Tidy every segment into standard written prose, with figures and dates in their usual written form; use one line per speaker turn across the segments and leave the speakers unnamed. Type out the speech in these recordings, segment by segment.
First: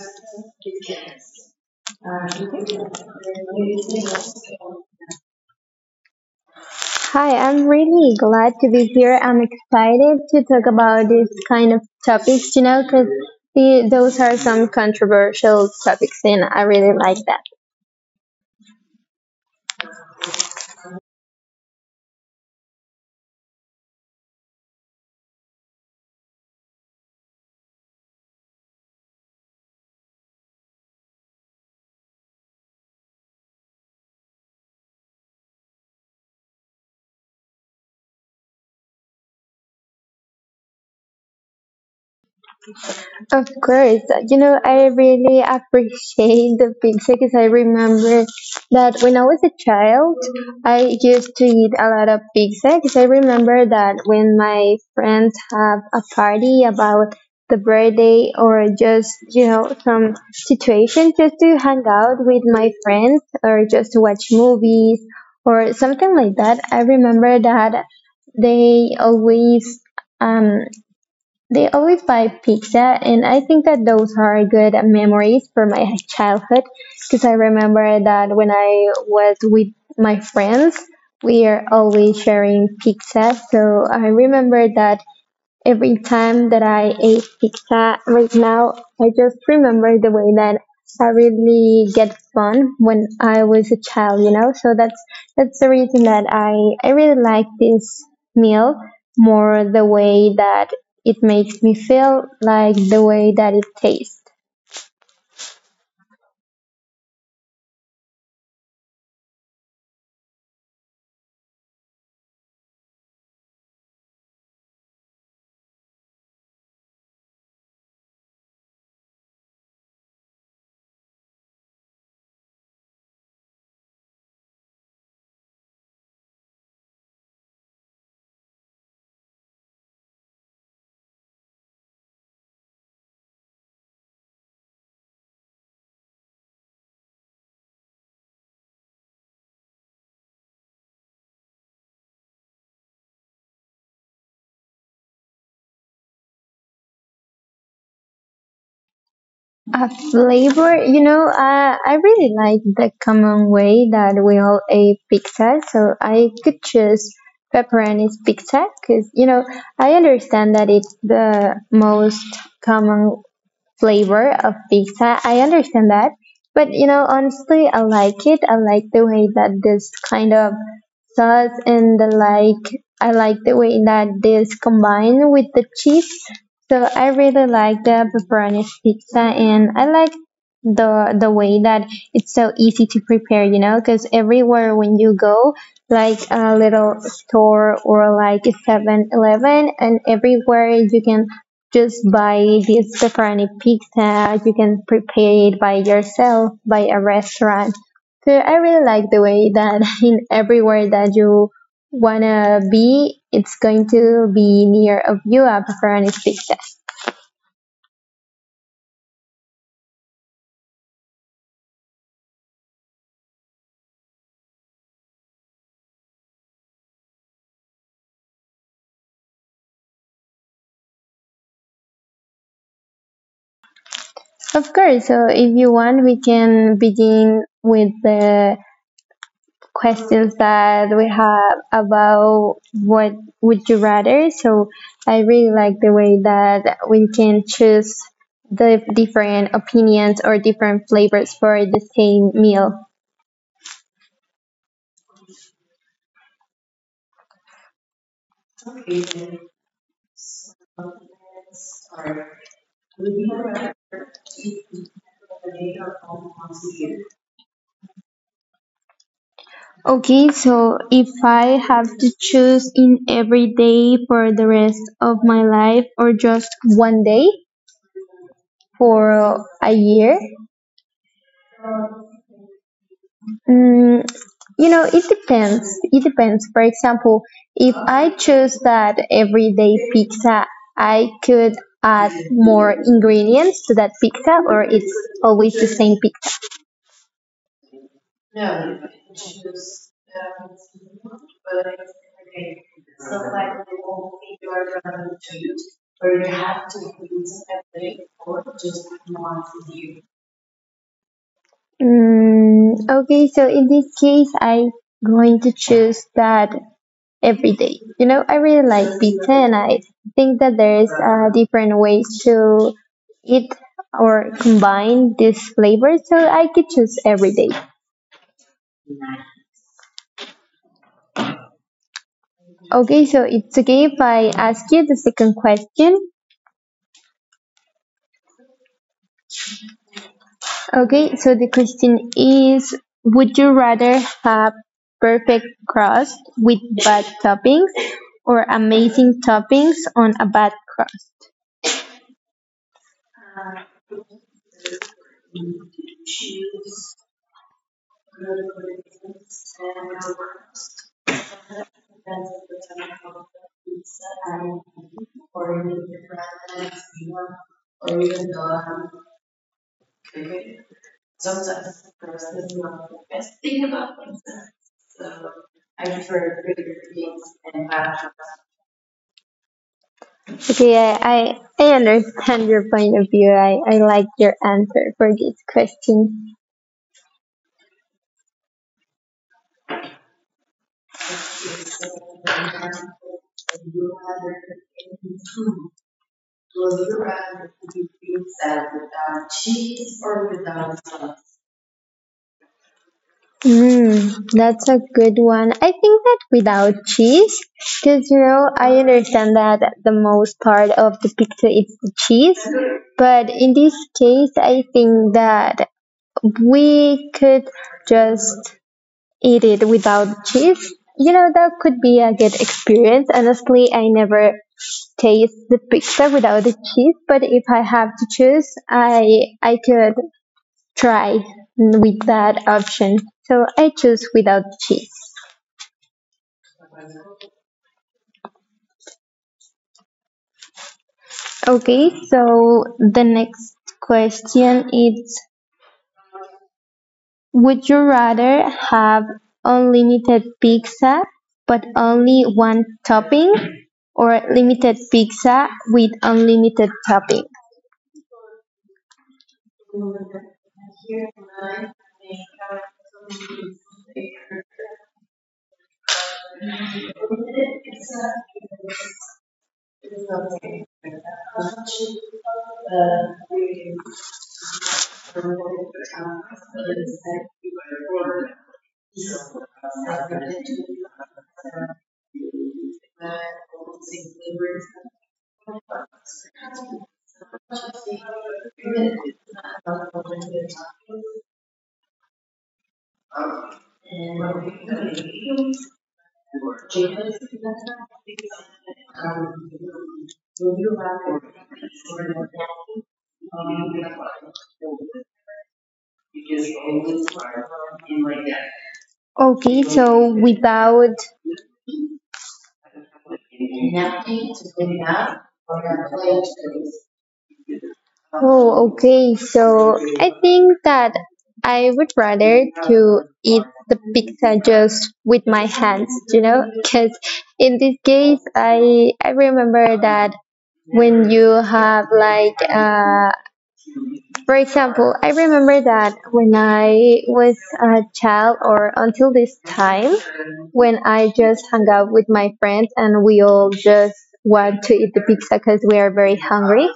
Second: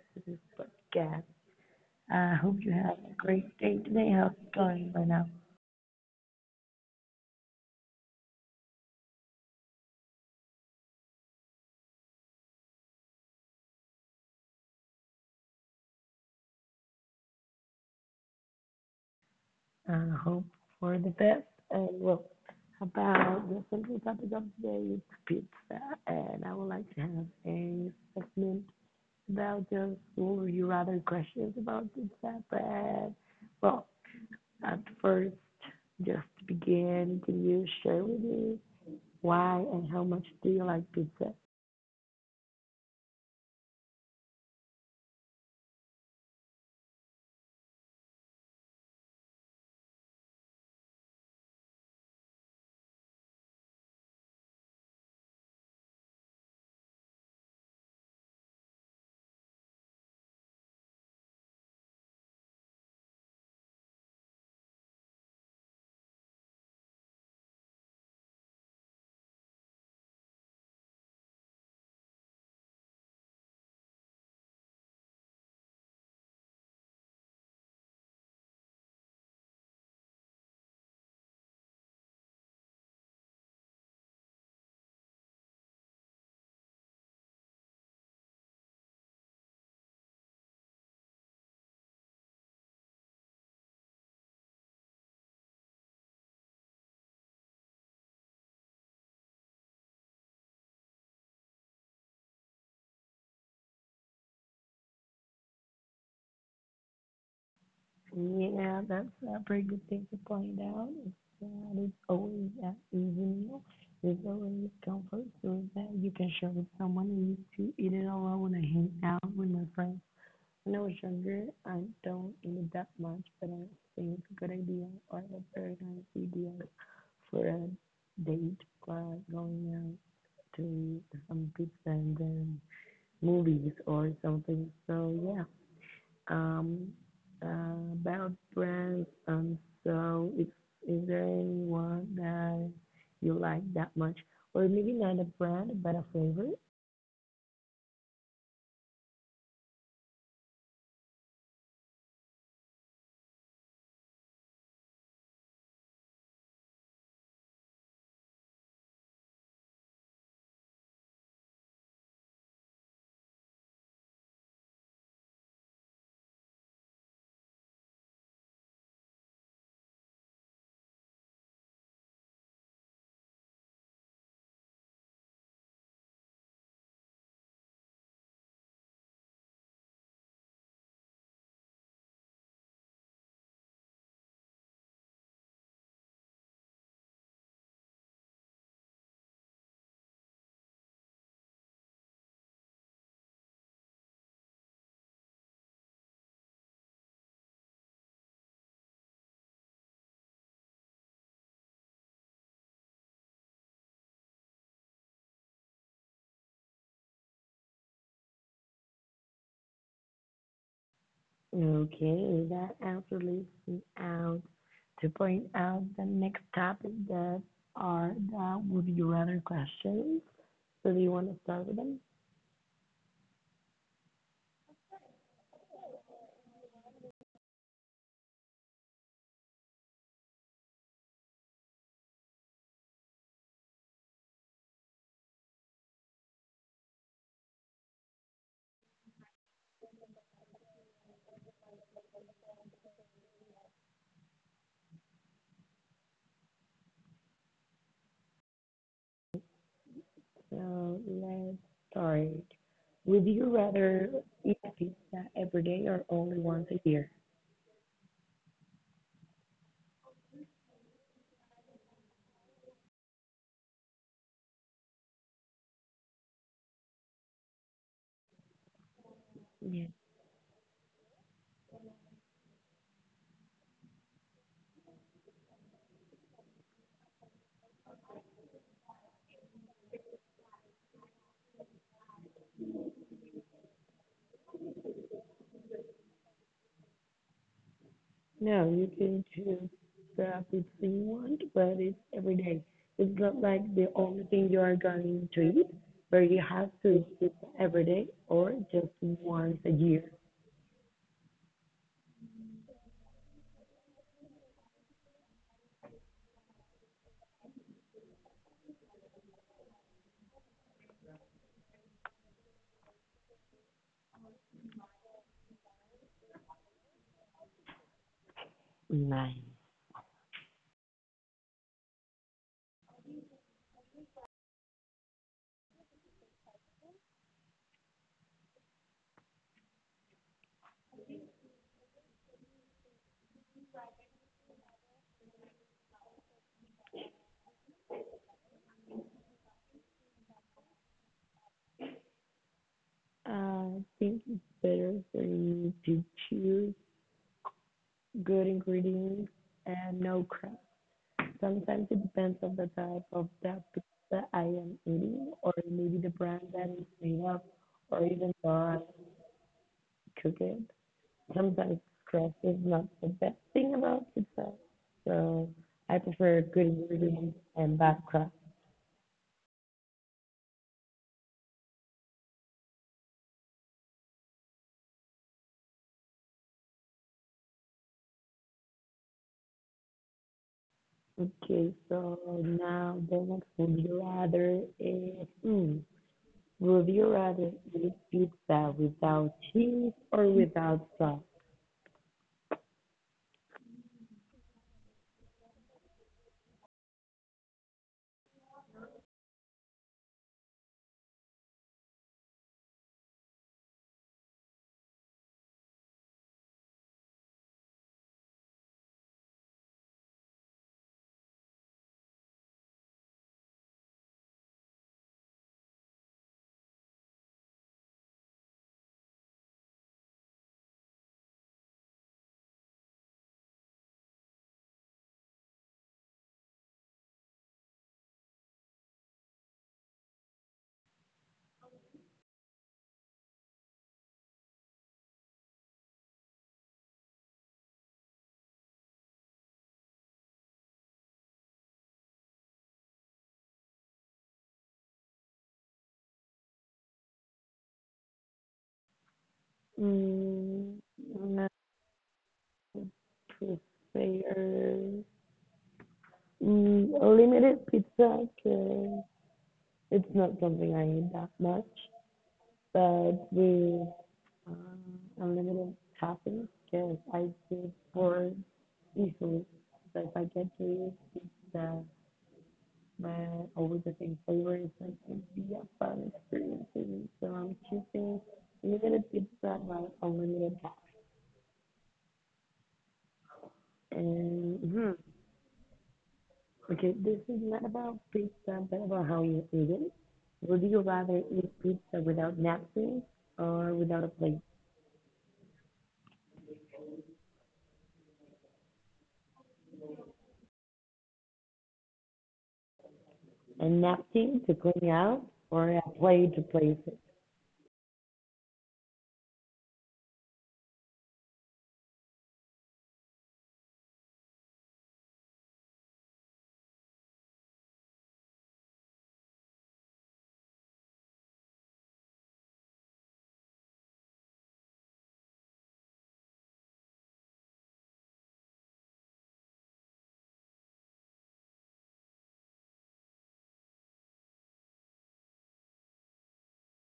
to this podcast. I hope you have a great day today. How's it going right now?
Hi, I'm really glad to be here. I'm excited to talk about these kind of topics, you know, because those are some controversial topics, and I really like that.
I hope for the best. And well, about the central topic of today is pizza, and I would like to have a segment about just what would you rather questions about pizza. But well, at first, just to begin, can you share with me why and how much do you like pizza?
Of course. You know, I really appreciate the pizza because I remember that when I was a child, I used to eat a lot of pizza because I remember that when my friends have a party about the birthday or just, you know, some situation just to hang out with my friends or just to watch movies or something like that, I remember that they always. Um, they always buy pizza, and I think that those are good memories from my childhood because I remember that when I was with my friends, we are always sharing pizza. So I remember that every time that I ate pizza right now, I just remember the way that I really get fun when I was a child, you know? So that's the reason that I really like this meal more the way that it makes me feel like the way that it tastes.
Yeah, that's a pretty good thing to point out. It's, there's always an easy meal. There's always comfort food that you can share with someone. I used to eat it alone when I hang out with my friends. When I was younger, I don't eat it that much, but I think it's a good idea or a very nice idea for a date or going out to some pizza and then movies or something. So yeah, um, about brands. So is there anyone that you like that much, or maybe not a brand but a flavor?
A flavor, you know, I really like the common way that we all eat pizza, so I could choose pepperoni's pizza because, you know, I understand that it's the most common flavor of pizza. I understand that. But you know, honestly, I like it. I like the way that this kind of sauce and the like, I like the way that this combine with the cheese. So I really like the pepperoni pizza and I like the way that it's so easy to prepare, you know, because everywhere when you go, like a little store or like a 7-Eleven, and everywhere you can just buy this pepperoni pizza. You can prepare it by yourself by a restaurant. So I really like the way that in everywhere that you wanna be, it's going to be near of you a pepperoni pizza.
Okay, that answer leaves me out to point out the next topic that are the would you rather questions. So do you want to start with them?
Of course. So if you want, we can begin with the questions that we have about what would you rather. So I really like the way that we can choose the different opinions or different flavors for the same meal.
So let's start. Would you rather eat pizza every day or only once a year?
Okay, so if I have to choose in every day for the rest of my life or just one day for a
Yeah.
year. Mm, you know, it depends. It depends. For example, if I choose that everyday pizza, I could add more ingredients to that pizza, or it's always the same pizza.
No, you can choose stuff if you want, but it's every day. It's not like the only thing you are going to eat, where you have to eat every day or just once a year.
Mm, okay, so in this case, I'm going to choose that everyday. You know, I really like pizza, and I think that there's different ways to eat or combine these flavors, so I could choose everyday.
Nice.
Okay, so it's okay if I ask you the second question. Okay, so the question is, would you rather have perfect crust with bad toppings or amazing toppings on a bad crust?
I think it's better for you to choose good ingredients and no crap. Sometimes it depends on the type of that pizza I am eating, or maybe the brand that it's made of, or even though I cook it. Sometimes stress is not the best thing about pizza. So I prefer good ingredients and bad crust.
Okay, I understand your point of view. I like your answer for this question.
Okay, so now the next would you rather is would you rather eat pizza without cheese or without sauce?
Mm, that's a good one. I think that without cheese, because you know, I understand that the most part of the pizza is the cheese, but in this case, I think that we could just eat it without cheese. You know, that could be a good experience. Honestly, I never taste the pizza without the cheese, but if I have to choose, I could tried with that option. So I choose without cheese. Okay, so the next question is, would you rather have unlimited pizza but only one topping or limited pizza with unlimited topping?
Mm, I prefer limited pizza because it's not something I eat that much, but with Um, unlimited toppings? Because I get bored easily. So if I get to use the my always the same flavor, it's like it'd be a fun experience for me. So I'm choosing limited pizza by unlimited tap. And okay, this is not about pizza, but about how you eat it. Would you rather eat pizza without napkins or without a plate?
Okay, so without.
A napkin to clean out or a plate to place it?
Oh, okay. So I think that I would rather to eat the pizza just with my hands, you know, because in this case, I remember that when you have like for example, I remember that when I was a child or until this time, when I just hung out with my friends and we all just want to eat the pizza because we are very hungry,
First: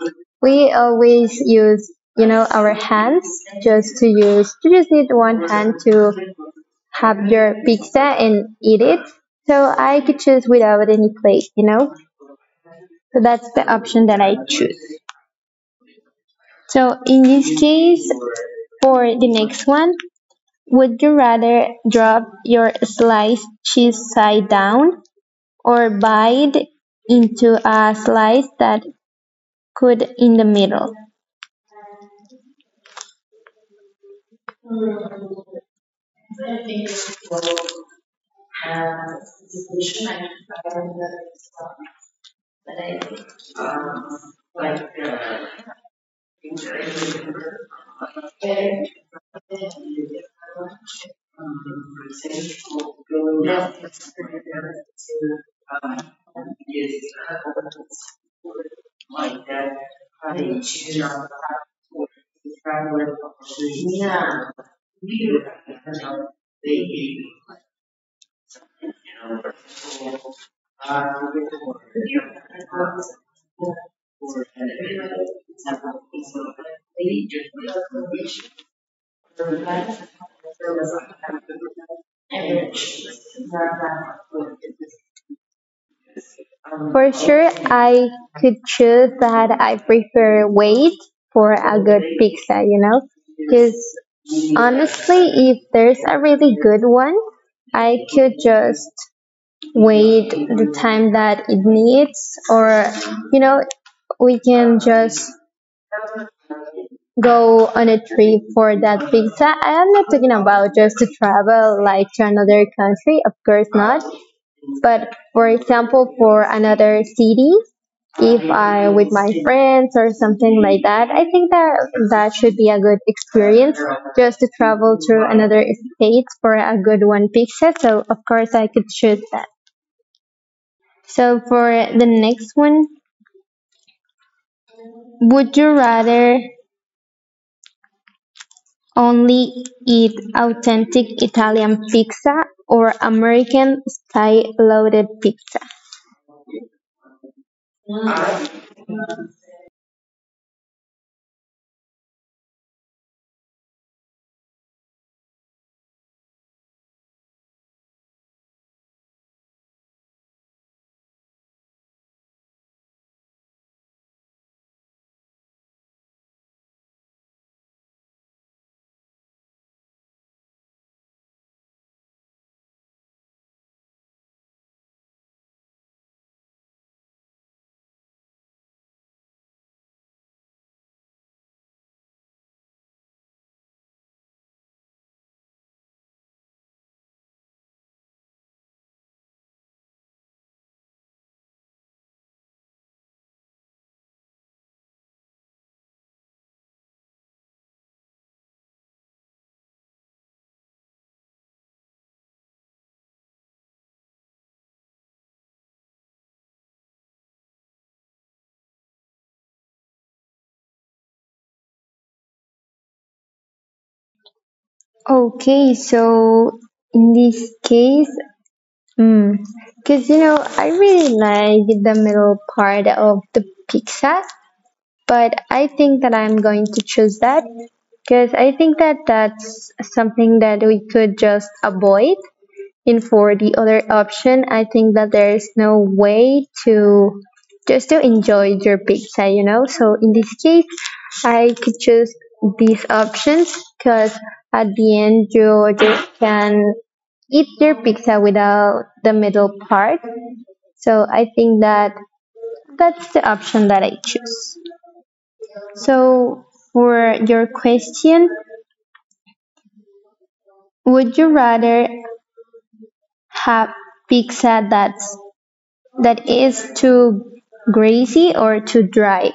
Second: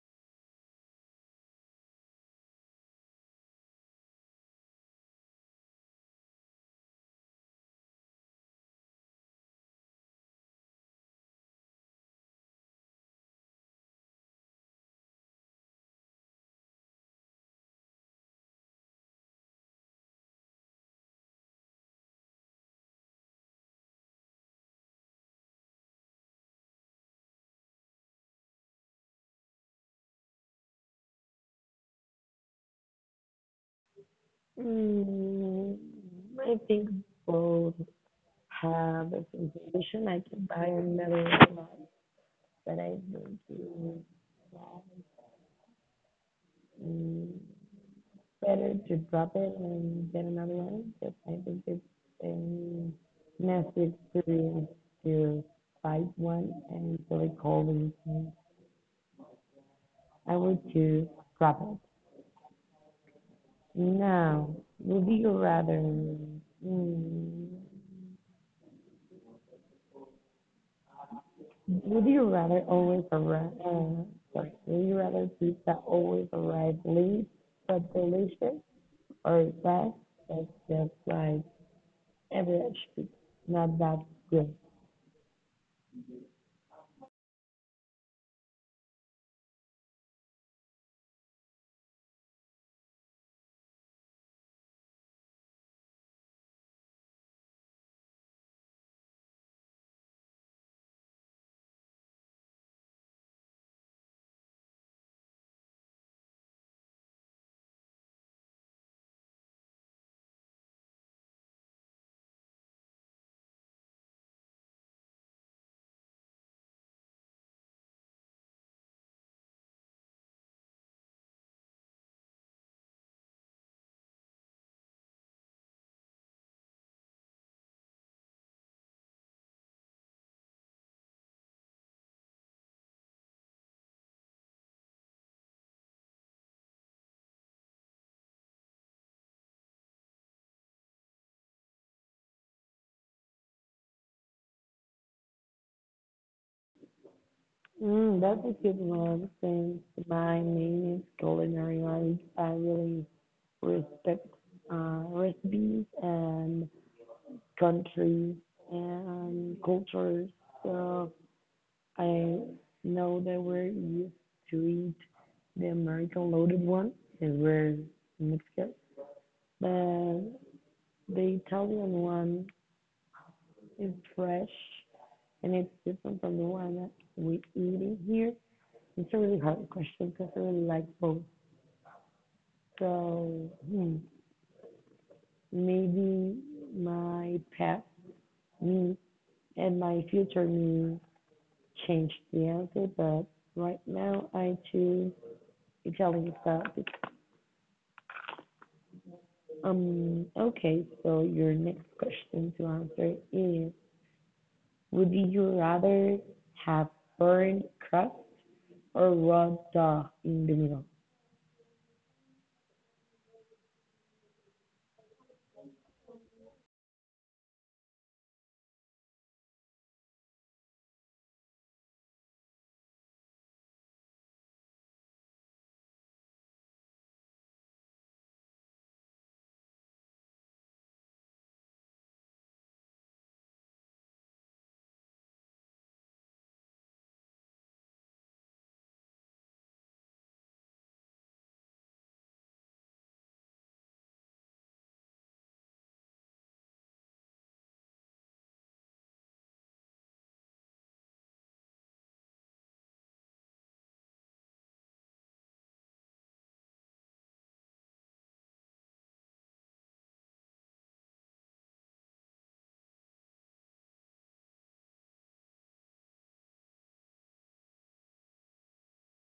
we always use, you know, our hands just to use, you just need one hand to have your pizza and eat it. So I could choose without any plate, you know? So that's the option that I choose. So in this case, for the next one, would you rather drop your sliced cheese side down or bite into a slice that could in the middle?
Mm, I think both have a contribution. I can buy another one, but I think it's mm, better to drop it and get another one because I think it's um, nasty experience to buy one and it's really cold and everything. I would to drop it. Now, would you rather mm, would you rather always arrive? Sorry. Would you rather pizza always arrive late but delicious, or fast but just like average pizza, not that good?
For sure, I could choose that I prefer wait for a good pizza, you know? Because honestly, if there's a really good one, I could just wait the time that it needs or you know we can just go on a trip for that pizza. I am not talking about just to travel like to another country, of course not, but for example for another city, if I with my friends or something like that, I think that that should be a good experience just to travel to another state for a good one pizza, so of course I could choose that. So for the next one, would you rather only eat authentic Italian pizza or American style loaded pizza?
That's a good one since my main is culinary life. I really respect recipes and countries and cultures. So I know that we're used to eat the American loaded one is very Mexican, but the Italian one is fresh and it's different from the one that we eating here. It's a really hard question because I really like both. So maybe my past me and my future me changed the answer, but right now I choose Italian stuff. Okay, so your next question to answer is would you rather have burnt crust or raw dough in the middle?
Okay, so in this case, because mm, you know, I really like the middle part of the pizza, but I think that I'm going to choose that, because I think that that's something that we could just avoid. And for the other option, I think that there is no way to just to enjoy your pizza, you know. So in this case, I could choose these options because at the end you just can eat your pizza without the middle part. So I think that that's the option that I choose. So for your question, would you rather have pizza that's that is too greasy or too dry?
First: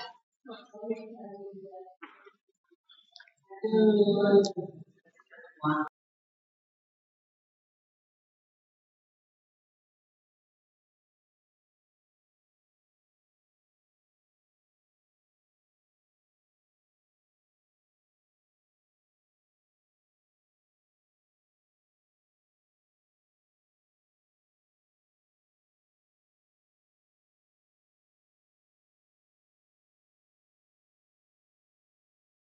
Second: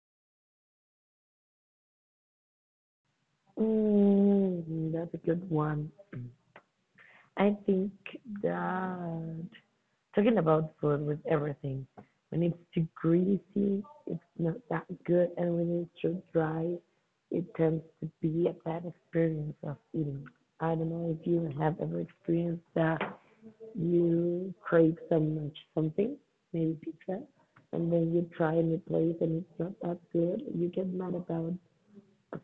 That's a good one. I think that talking about food with everything, when it's too greasy, it's not that good, and when it's too dry, it tends to be a bad experience of eating. I don't know if you have ever experienced that you crave so much something, maybe pizza, and then you try a new place and it's not that good, you get mad about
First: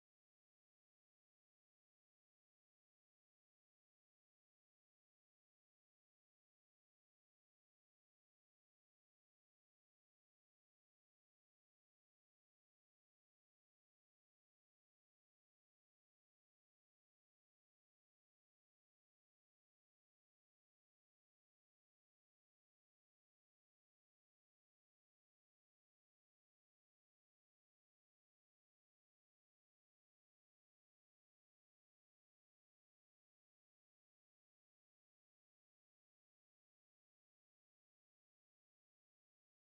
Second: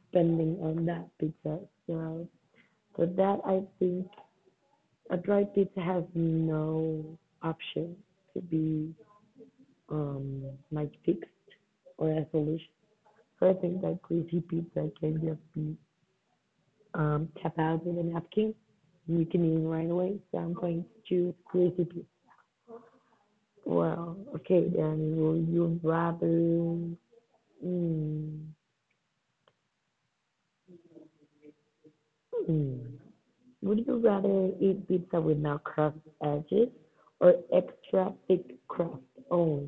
spending on that pizza. So for that I think a dry pizza has no option to be um like fixed or a solution. So I think that greasy pizza can just be tap out with a napkin. You can eat right away. So I'm going to choose greasy pizza. Well, okay, then will you rather mm, would you rather eat pizza with no crust edges or extra thick crust? Oh,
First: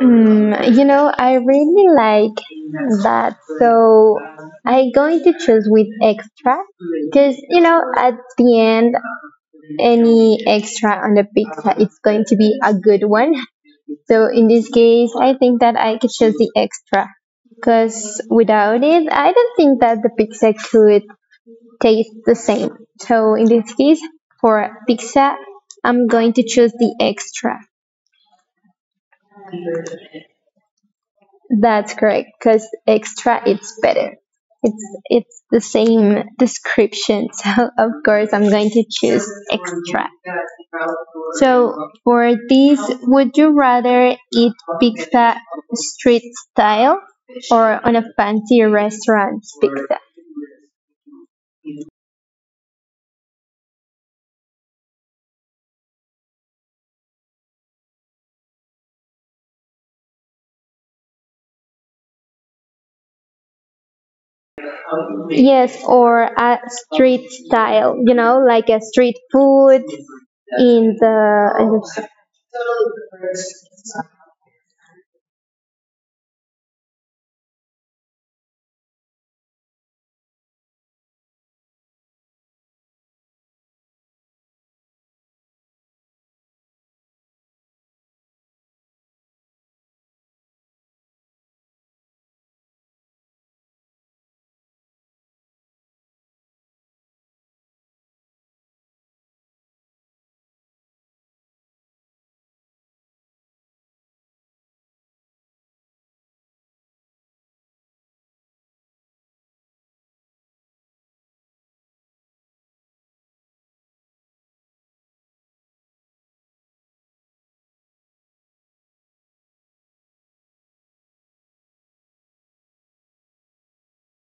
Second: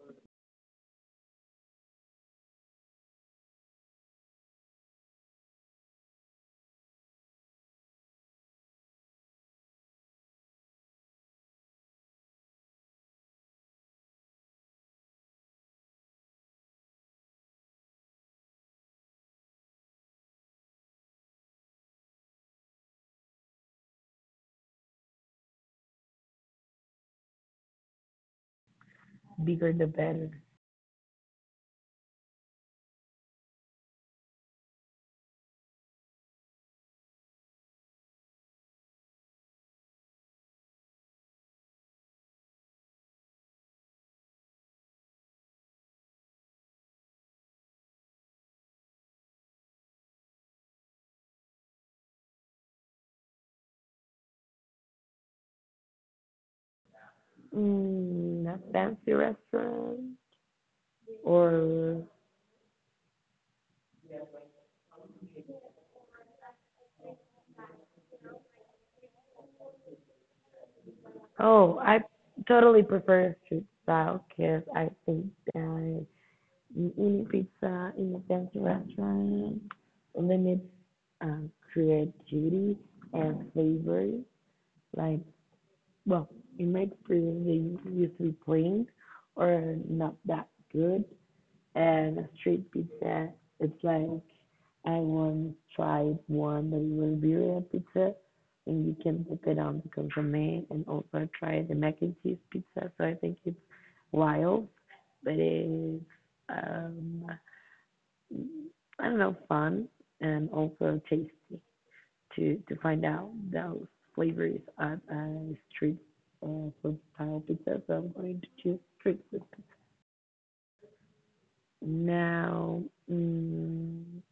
Mm, you know, I really like that. So I'm going to choose with extra because, you know, at the end, any extra on the pizza, it's going to be a good one. So in this case, I think that I could choose the extra because without it, I don't think that the pizza could taste the same. So in this case, for pizza, I'm going to choose the extra.
bigger the better.
That's correct, because extra it's better. It's the same description, so of course I'm going to choose extra. So for this, would you rather eat pizza street style or on a fancy restaurant pizza?
A fancy restaurant or
Yes, or a street style, you know, like a street food in the in
oh, I
the-
totally prefer street style because I think that eating pizza in a fancy restaurant limits creativity and flavors. Like, well, in my experience, they used to be plain or not that good. And a straight pizza, it's like I once tried one that was birria pizza, and you can put it on the consomme and also try the mac and cheese pizza. So I think it's wild, but it's um, I don't know, fun and also tasty to find out those flavors of street food style pizza. So I'm going to choose street food. Pizza. Now, mm,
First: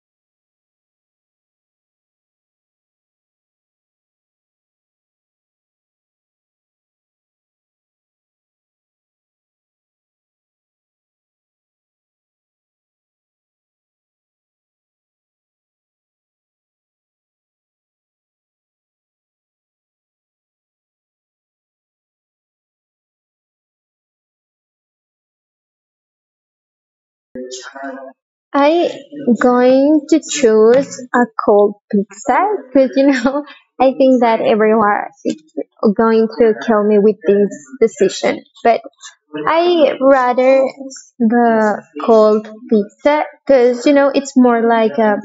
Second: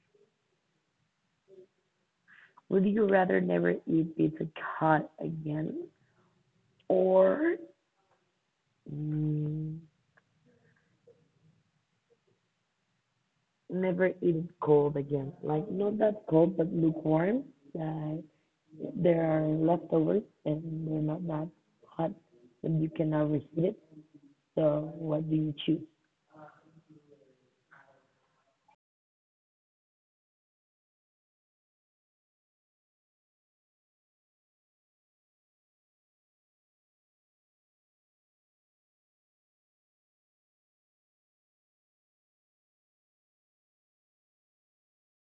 would you rather never eat pizza hot again or mm, never eat it cold again? Like not that cold, but lukewarm. That there are leftovers and they're not that hot, but you cannot reheat it. So what do you choose?
I going to choose a cold pizza because you know I think that everyone is going to kill me with this decision, but I rather the cold pizza because you know it's more like a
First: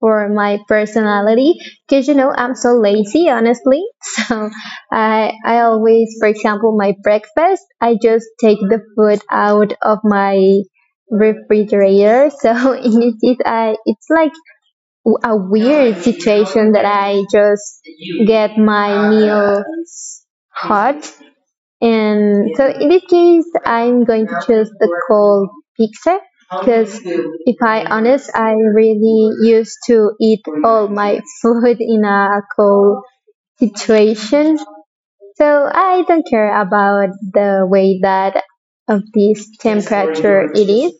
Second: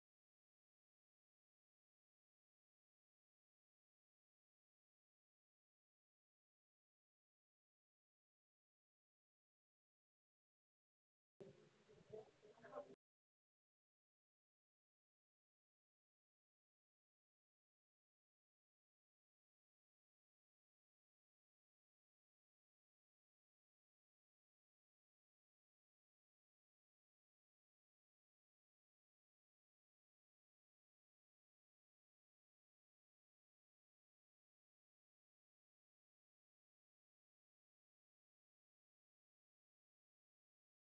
for my personality, because you know I'm so lazy honestly, so I always, for example my breakfast I just take the food out of my refrigerator, so it is I it's like a weird situation that I just get my meal hot. And so in this case, I'm going to choose the cold pizza because if I honest, I really used to eat all my food in a cold situation. So I don't care about the way that of this temperature it is.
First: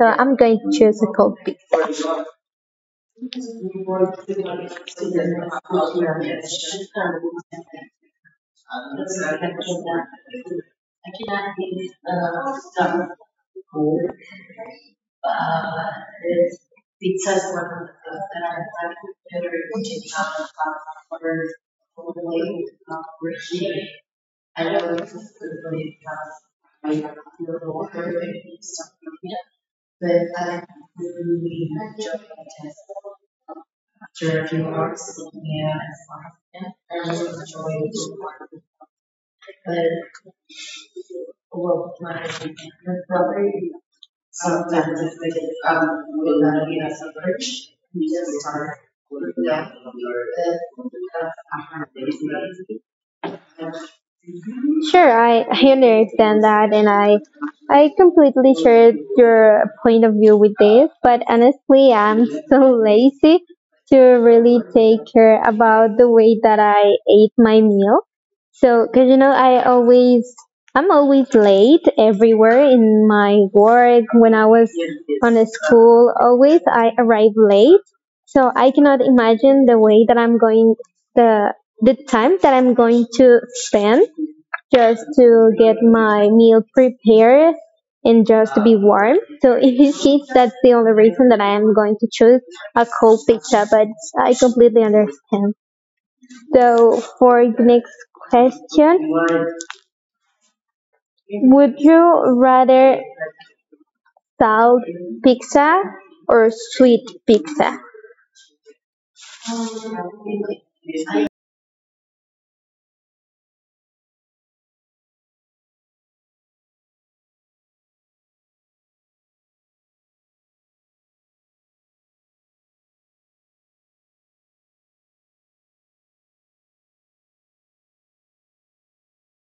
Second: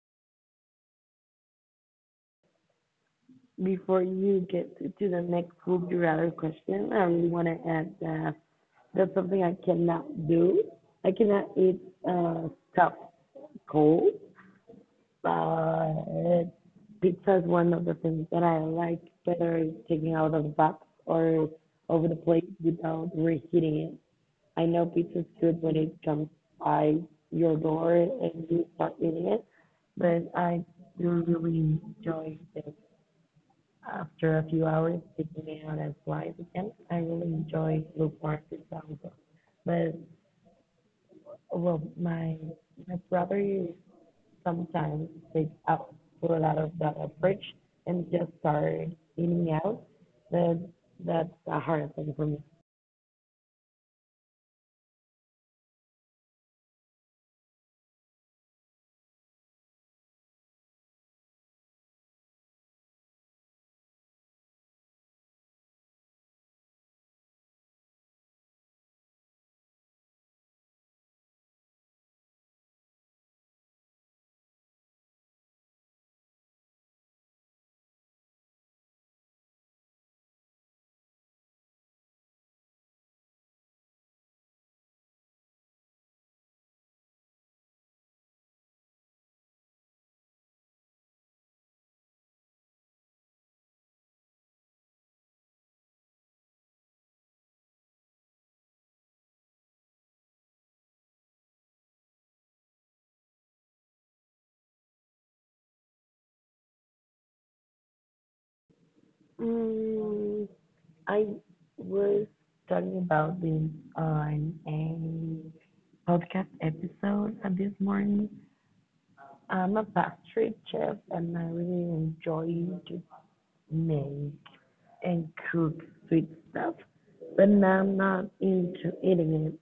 So I'm going to choose a cold pizza.
Before you get to the next would you rather question, I really want to add that that's something I cannot do. I cannot eat uh, stuff cold, but pizza is one of the things that I like better taking out of the box or over the plate without reheating it. I know pizza's good when it comes by your door and you start eating it, but I do really enjoy the after a few hours, taking me out as live again, I really enjoy lukewarm also. But well, my brother sometimes takes out food out of the fridge and just start eating out. But that's a hard thing for me.
Sure, I understand that, and I completely share your point of view with this. But honestly, I'm so lazy to really take care about the way that I ate my meal. So, cause you know, I'm always late everywhere in my work, when I was on a school. Always I arrive late, so I cannot imagine the way that I'm going, the the time that I'm going to spend just to get my meal prepared and just to be warm. So in this case, that's the only reason that I am going to choose a cold pizza, but I completely understand. So for the next question, would you rather salt pizza or sweet pizza?
Mm, I was talking about this on a podcast episode this morning. I'm a pastry chef and I really enjoy to made and cooked sweet stuff, but now I'm not into eating it.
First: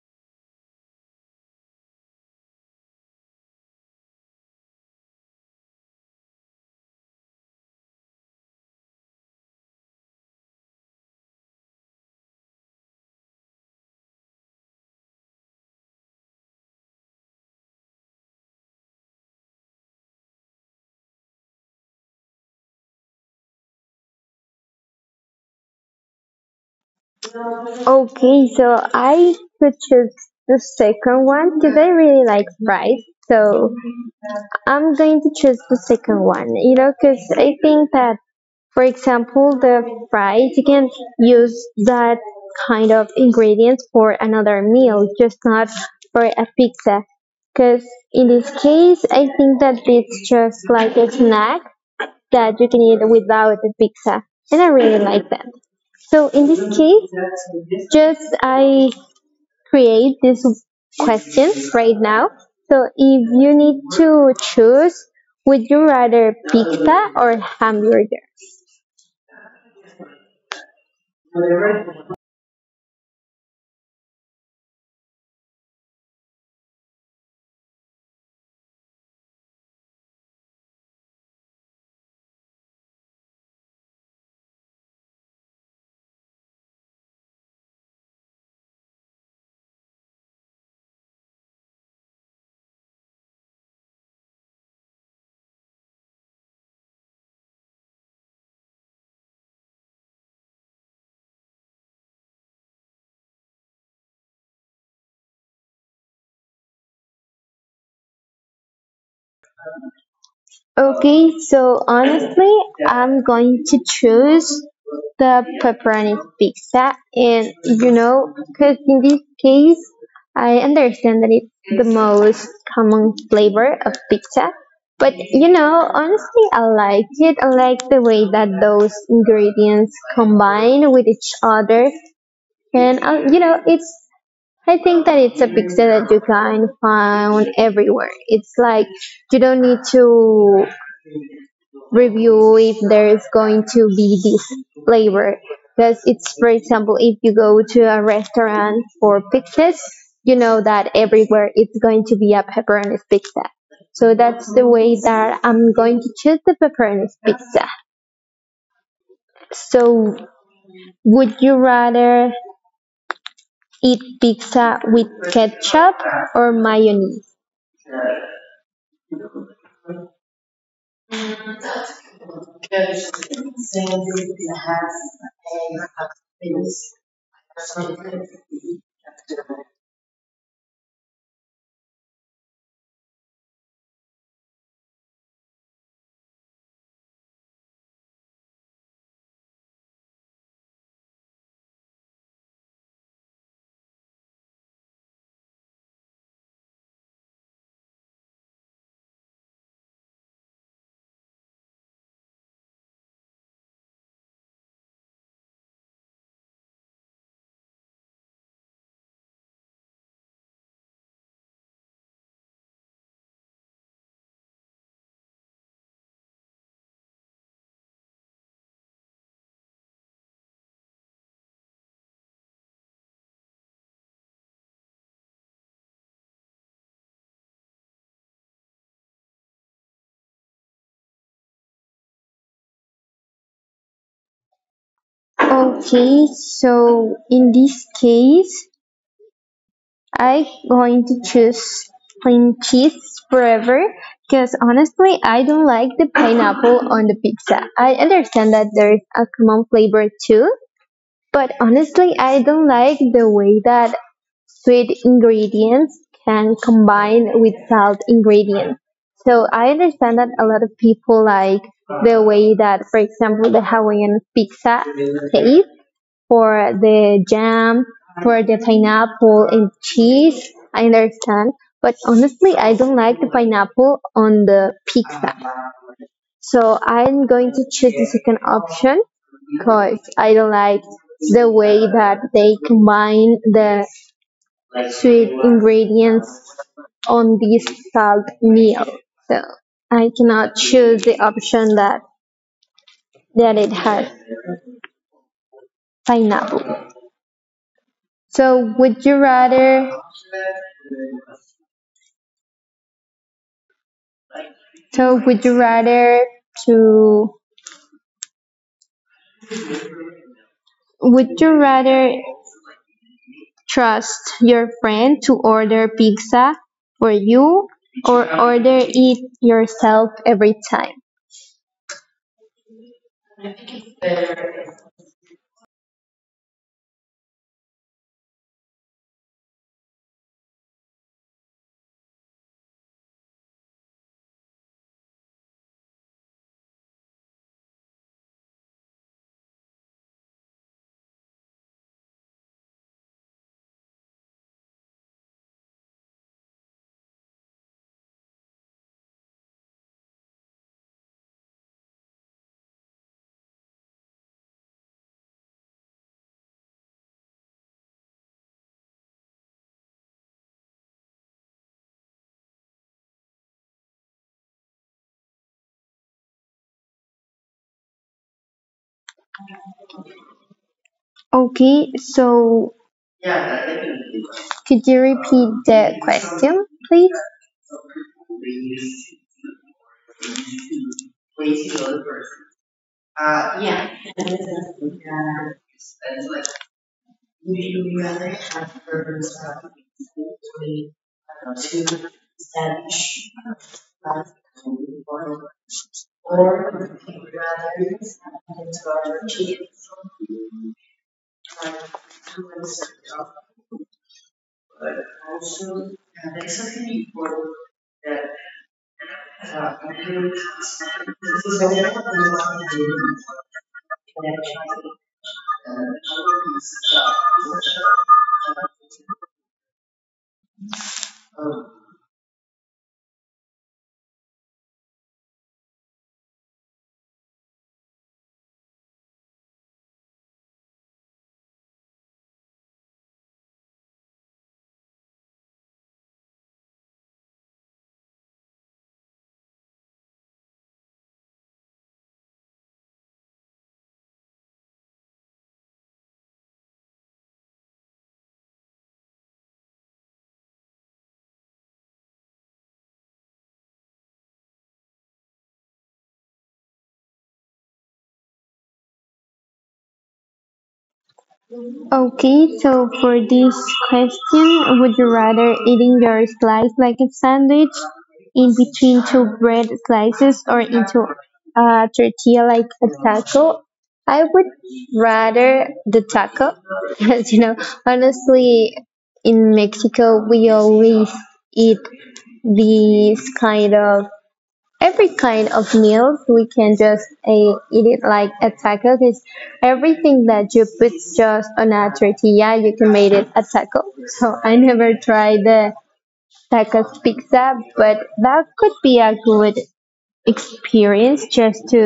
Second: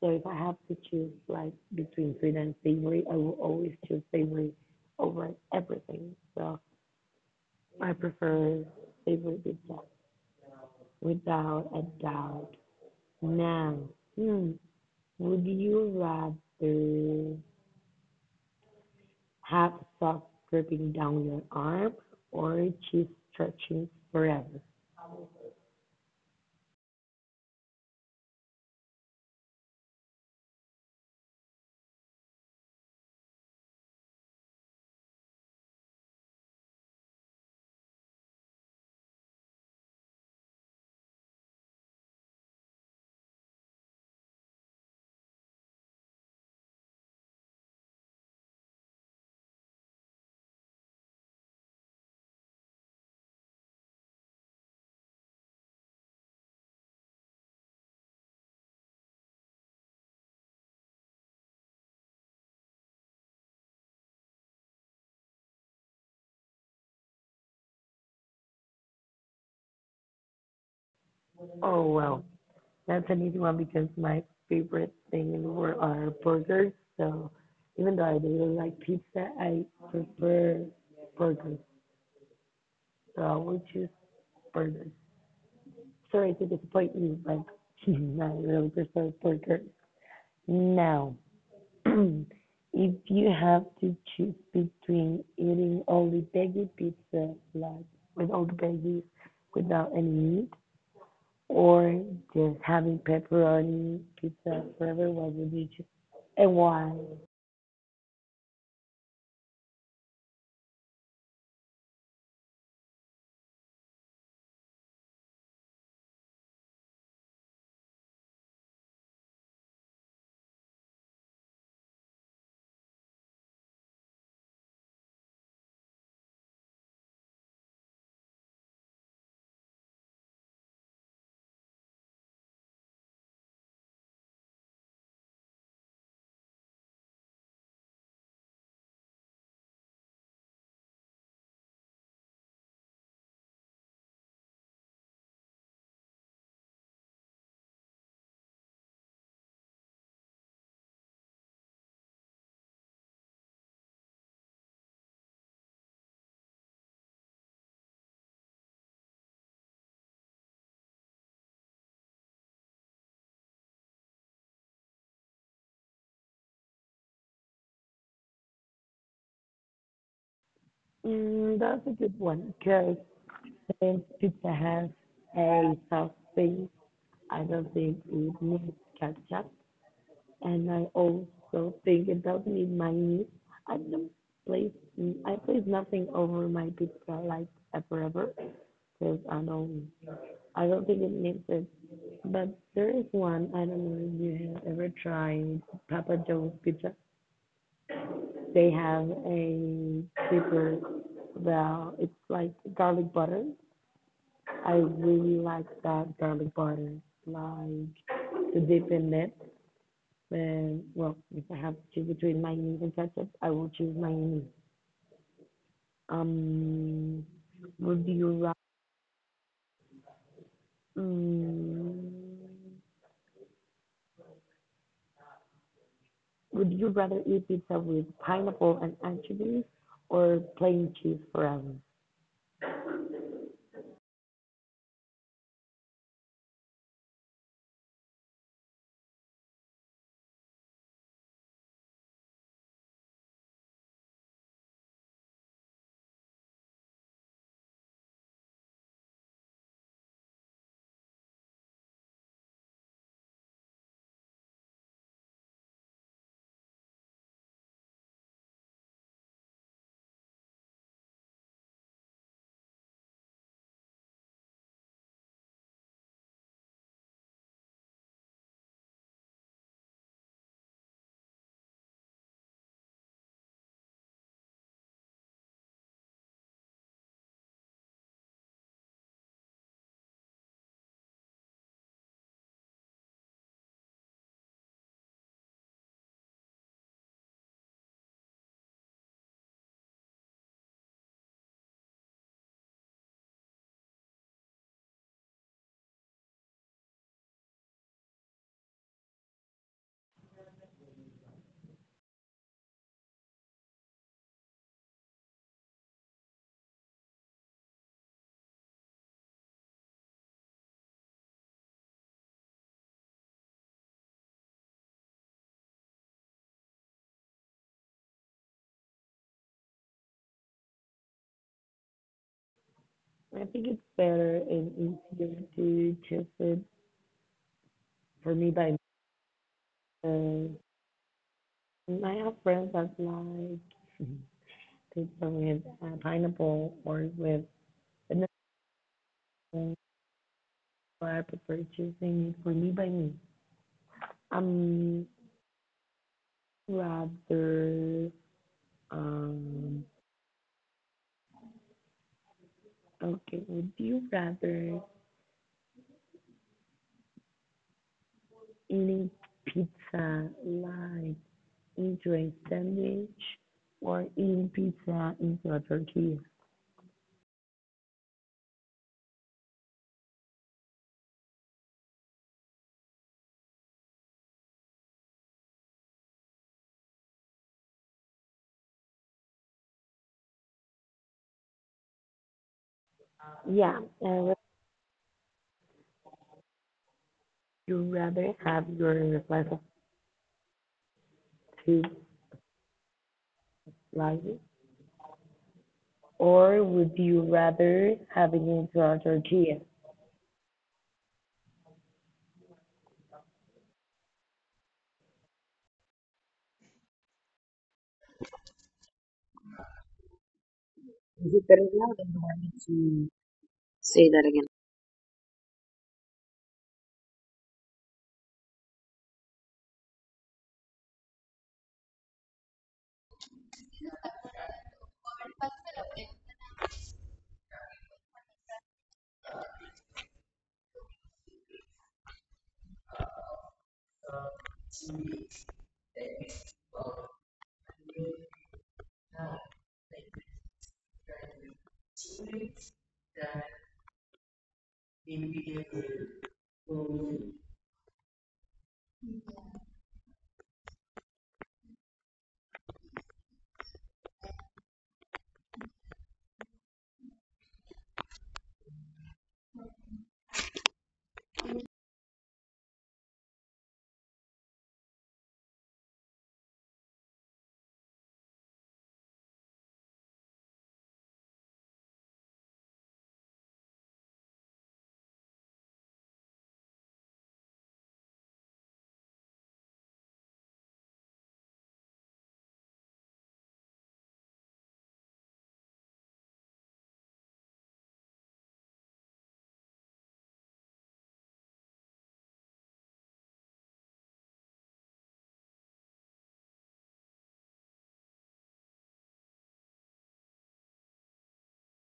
So if I have to choose like between sweet and savory, I will always choose savory over everything. So I prefer savory pizza without a doubt. Now, hmm, would you rather have socks dripping down your arm or cheese stretching forever?
Okay, so I could choose the second one because I really like fries. So I'm going to choose the second one, you know, because I think that, for example, the fries, you can use that kind of ingredients for another meal, just not for a pizza. Because in this case, I think that it's just like a snack that you can eat without a pizza. And I really like that. So in this case, just I create these questions right now. So if you need to choose, would you rather pizza or hamburger?
Oh well, that's an easy one because my favorite thing in the world are burgers. So even though I really like pizza, I prefer burgers. So I will choose burgers. Sorry to disappoint you, but I really prefer burgers. Now, if you have to choose between eating only veggie pizza, like with all the veggies, without any meat, or just having pepperoni pizza, forever was with you, and why?
Okay, so honestly, I'm going to choose the pepperoni pizza, and you know, because in this case, I understand that it's the most common flavor of pizza, but you know, honestly, I like it. I like the way that those ingredients combine with each other, and you know, it's. I think that it's a pizza that you can find everywhere. It's like you don't need to review if there is going to be this flavor. Because it's, for example, if you go to a restaurant for pizzas, you know that everywhere it's going to be a pepperoni pizza. So that's the way that I'm going to choose the pepperoni pizza. So would you rather eat pizza with ketchup or mayonnaise?
That's a good one because since pizza has a soft base, I don't think it needs ketchup, and I also think it doesn't need mayonnaise. I don't place I place nothing over my pizza like forever, because I don't think it needs it. But there is one I don't know if you have ever tried Papa Joe's pizza. They have a super well, it's like garlic butter. I really like that garlic butter, like to dip in it. And well, if I have to choose between mayonnaise and ketchup, I will choose mayonnaise. Um, would you ra- mm, would you rather eat pizza with pineapple and anchovies or plain cheese forever?
Okay, so in this case, I am going to choose plain cheese forever because honestly I don't like the pineapple on the pizza. I understand that there is a common flavor too, but honestly I don't like the way that sweet ingredients can combine with salt ingredients. So I understand that a lot of people like the way that for example the Hawaiian pizza tastes for the jam, for the pineapple and cheese. I understand. But honestly, I don't like the pineapple on the pizza. So I'm going to choose the second option because I don't like the way that they combine the sweet ingredients on this salt meal. So I cannot choose the option that it has pineapple. So would you rather to would you rather trust your friend to order pizza for you or order it yourself every time?
I think it's better and easier to choose it for me by Um, I have friends that like pizza with pineapple or with vanilla, but I prefer choosing it for me by me. Um, rather, um, okay, would you rather eating pizza like into a sandwich or eating pizza into a tortilla?
Okay, so could you repeat the question, please?
Yeah, would you rather have your slice of two slices or would you rather have it in front or here? Is it better now than the one to say that again?
Okay, so for this question, would you rather eating your slice like a sandwich in between two bread slices or into a tortilla like a taco? I would rather the taco. Because you know, honestly, in Mexico, we always eat these kind of every kind of meal we can just eat it like a taco because everything that you put just on a tortilla you can make it a taco. So I never tried the tacos pizza, but that could be a good experience just to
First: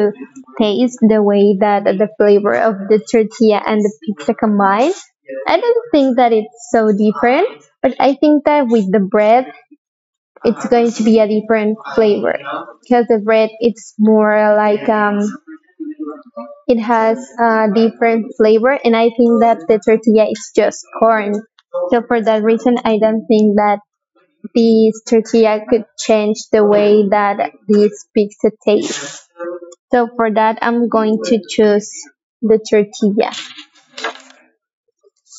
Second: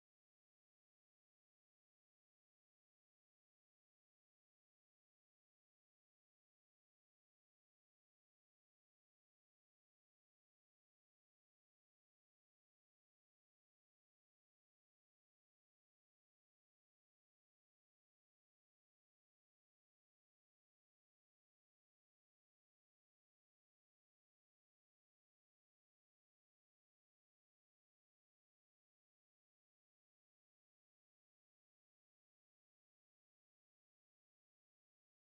taste the way that the flavor of the tortilla and the pizza combine. I don't think that it's so different, but I think that with the bread it's going to be a different flavor because the bread it's more like it has a different flavor, and I think that the tortilla is just corn. So for that reason I don't think that this tortilla could change the way that this pizza tastes. So for that I'm going to choose the tortilla.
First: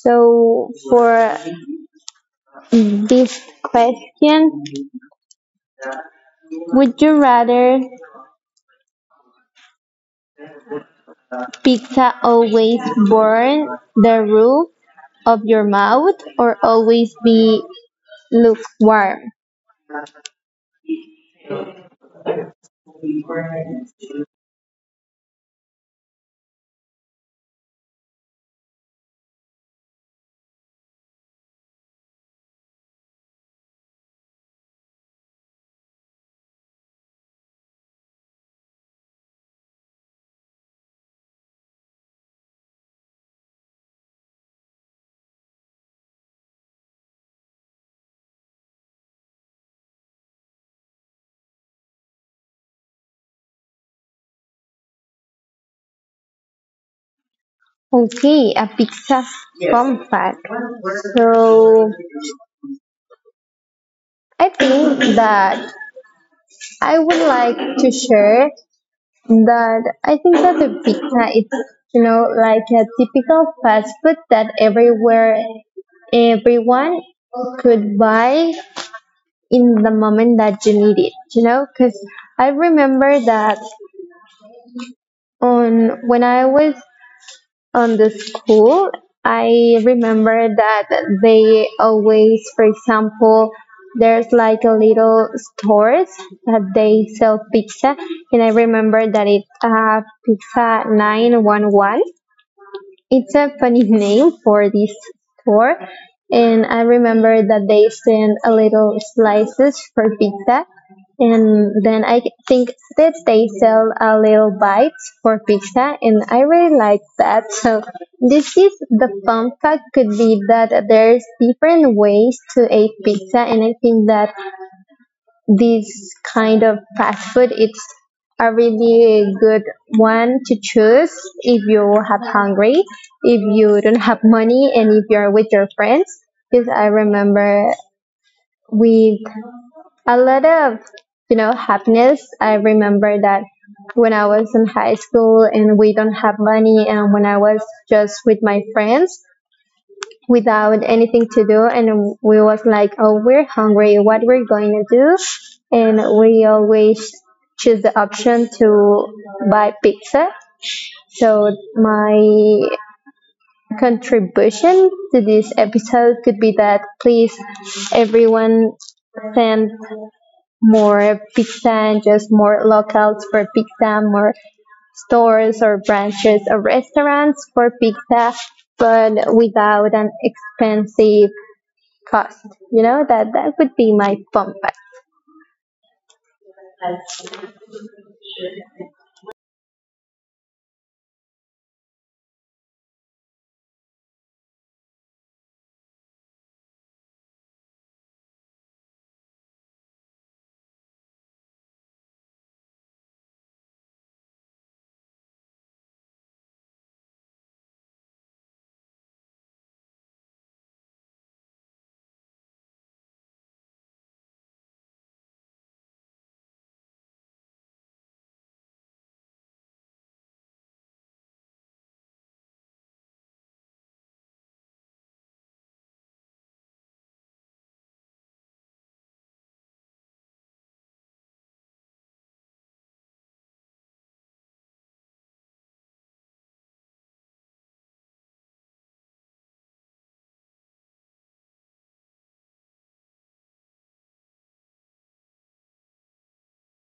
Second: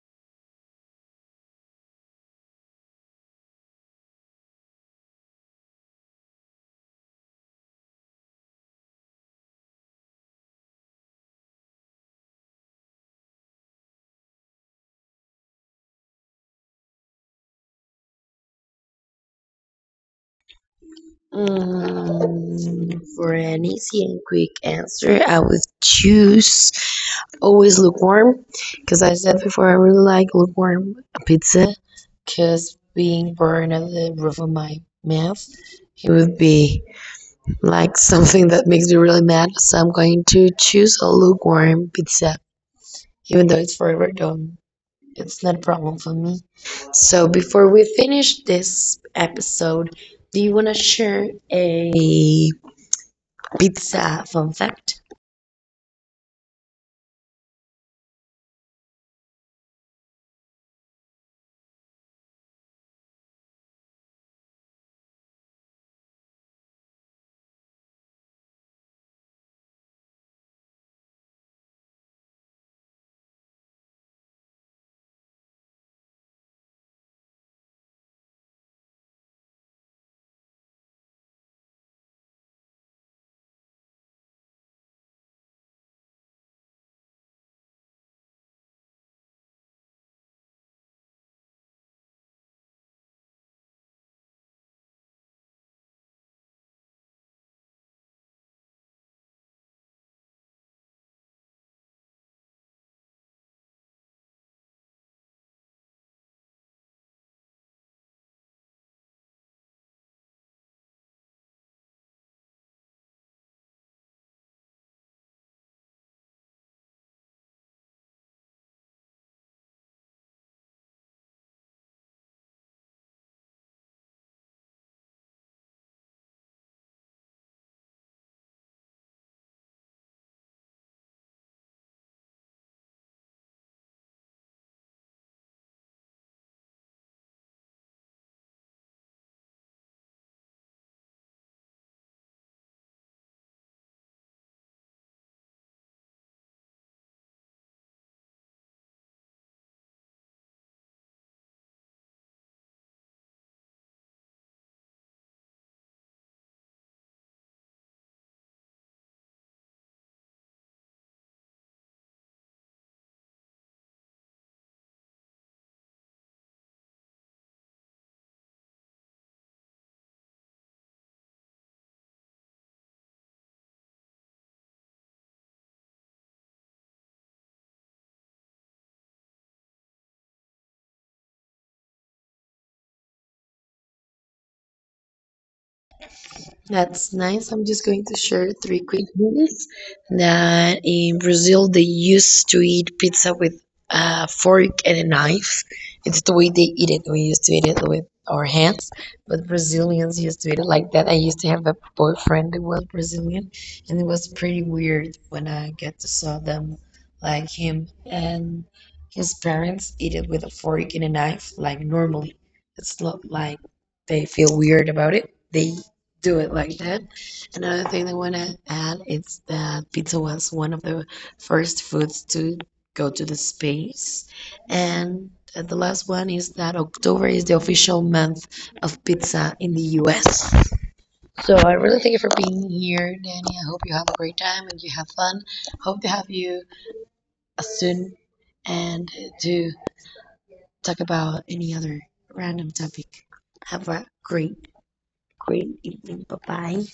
So for this question, would you rather pizza always burn the roof of your mouth or always be lukewarm.
For an easy and quick answer, I would choose always lukewarm because I said before I really like lukewarm pizza because being burned at the roof of my mouth, it would be like something that makes me really mad. So I'm going to choose a lukewarm pizza, even though it's forever done. It's not a problem for me. So before we finish this episode, do you want to share a pizza fun fact?
Okay, a pizza compact. So I think that I would like to share that I think that the pizza is, you know, like a typical fast food that everywhere everyone could buy in the moment that you need it, you know, because I remember that on when I was on the school, I remember that they always, for example, there's like a little stores that they sell pizza, and I remember that it's pizza 911, it's a funny name for this store. And I remember that they send a little slices for pizza. And then I think that they sell a little bites for pizza. And I really like that. So this is the fun fact could be that there's different ways to eat pizza. And I think that these kind of fast food it's a really good one to choose if you have hungry, if you don't have money, and if you're with your friends, because I remember with a lot of, you know, happiness, I remember that when I was in high school and we don't have money, and when I was just with my friends without anything to do, and we was like, oh, we're hungry, what we're going to do, and we always choose the option to buy pizza. So my contribution to this episode could be that please everyone send more pizza and just more locals for pizza, more stores or branches or restaurants for pizza, but without an expensive trust. You know that that would be my fun fact.
That's nice. I'm just going to share three quick meals that in Brazil they used to eat pizza with a fork and a knife. It's the way they eat it. We used to eat it with our hands, but Brazilians used to eat it like that. I used to have a boyfriend who was Brazilian, and it was pretty weird when I get to saw them like him and his parents eat it with a fork and a knife like normally. It's not like they feel weird about it. They do it like that. Another thing I want to add is that pizza was one of the first foods to go to the space. And the last one is that October is the official month of pizza in the US. So I really thank you for being here, Danny. I hope you have a great time and you have fun. Hope to have you soon and to talk about any other random topic. Have a great, great evening. Bye bye.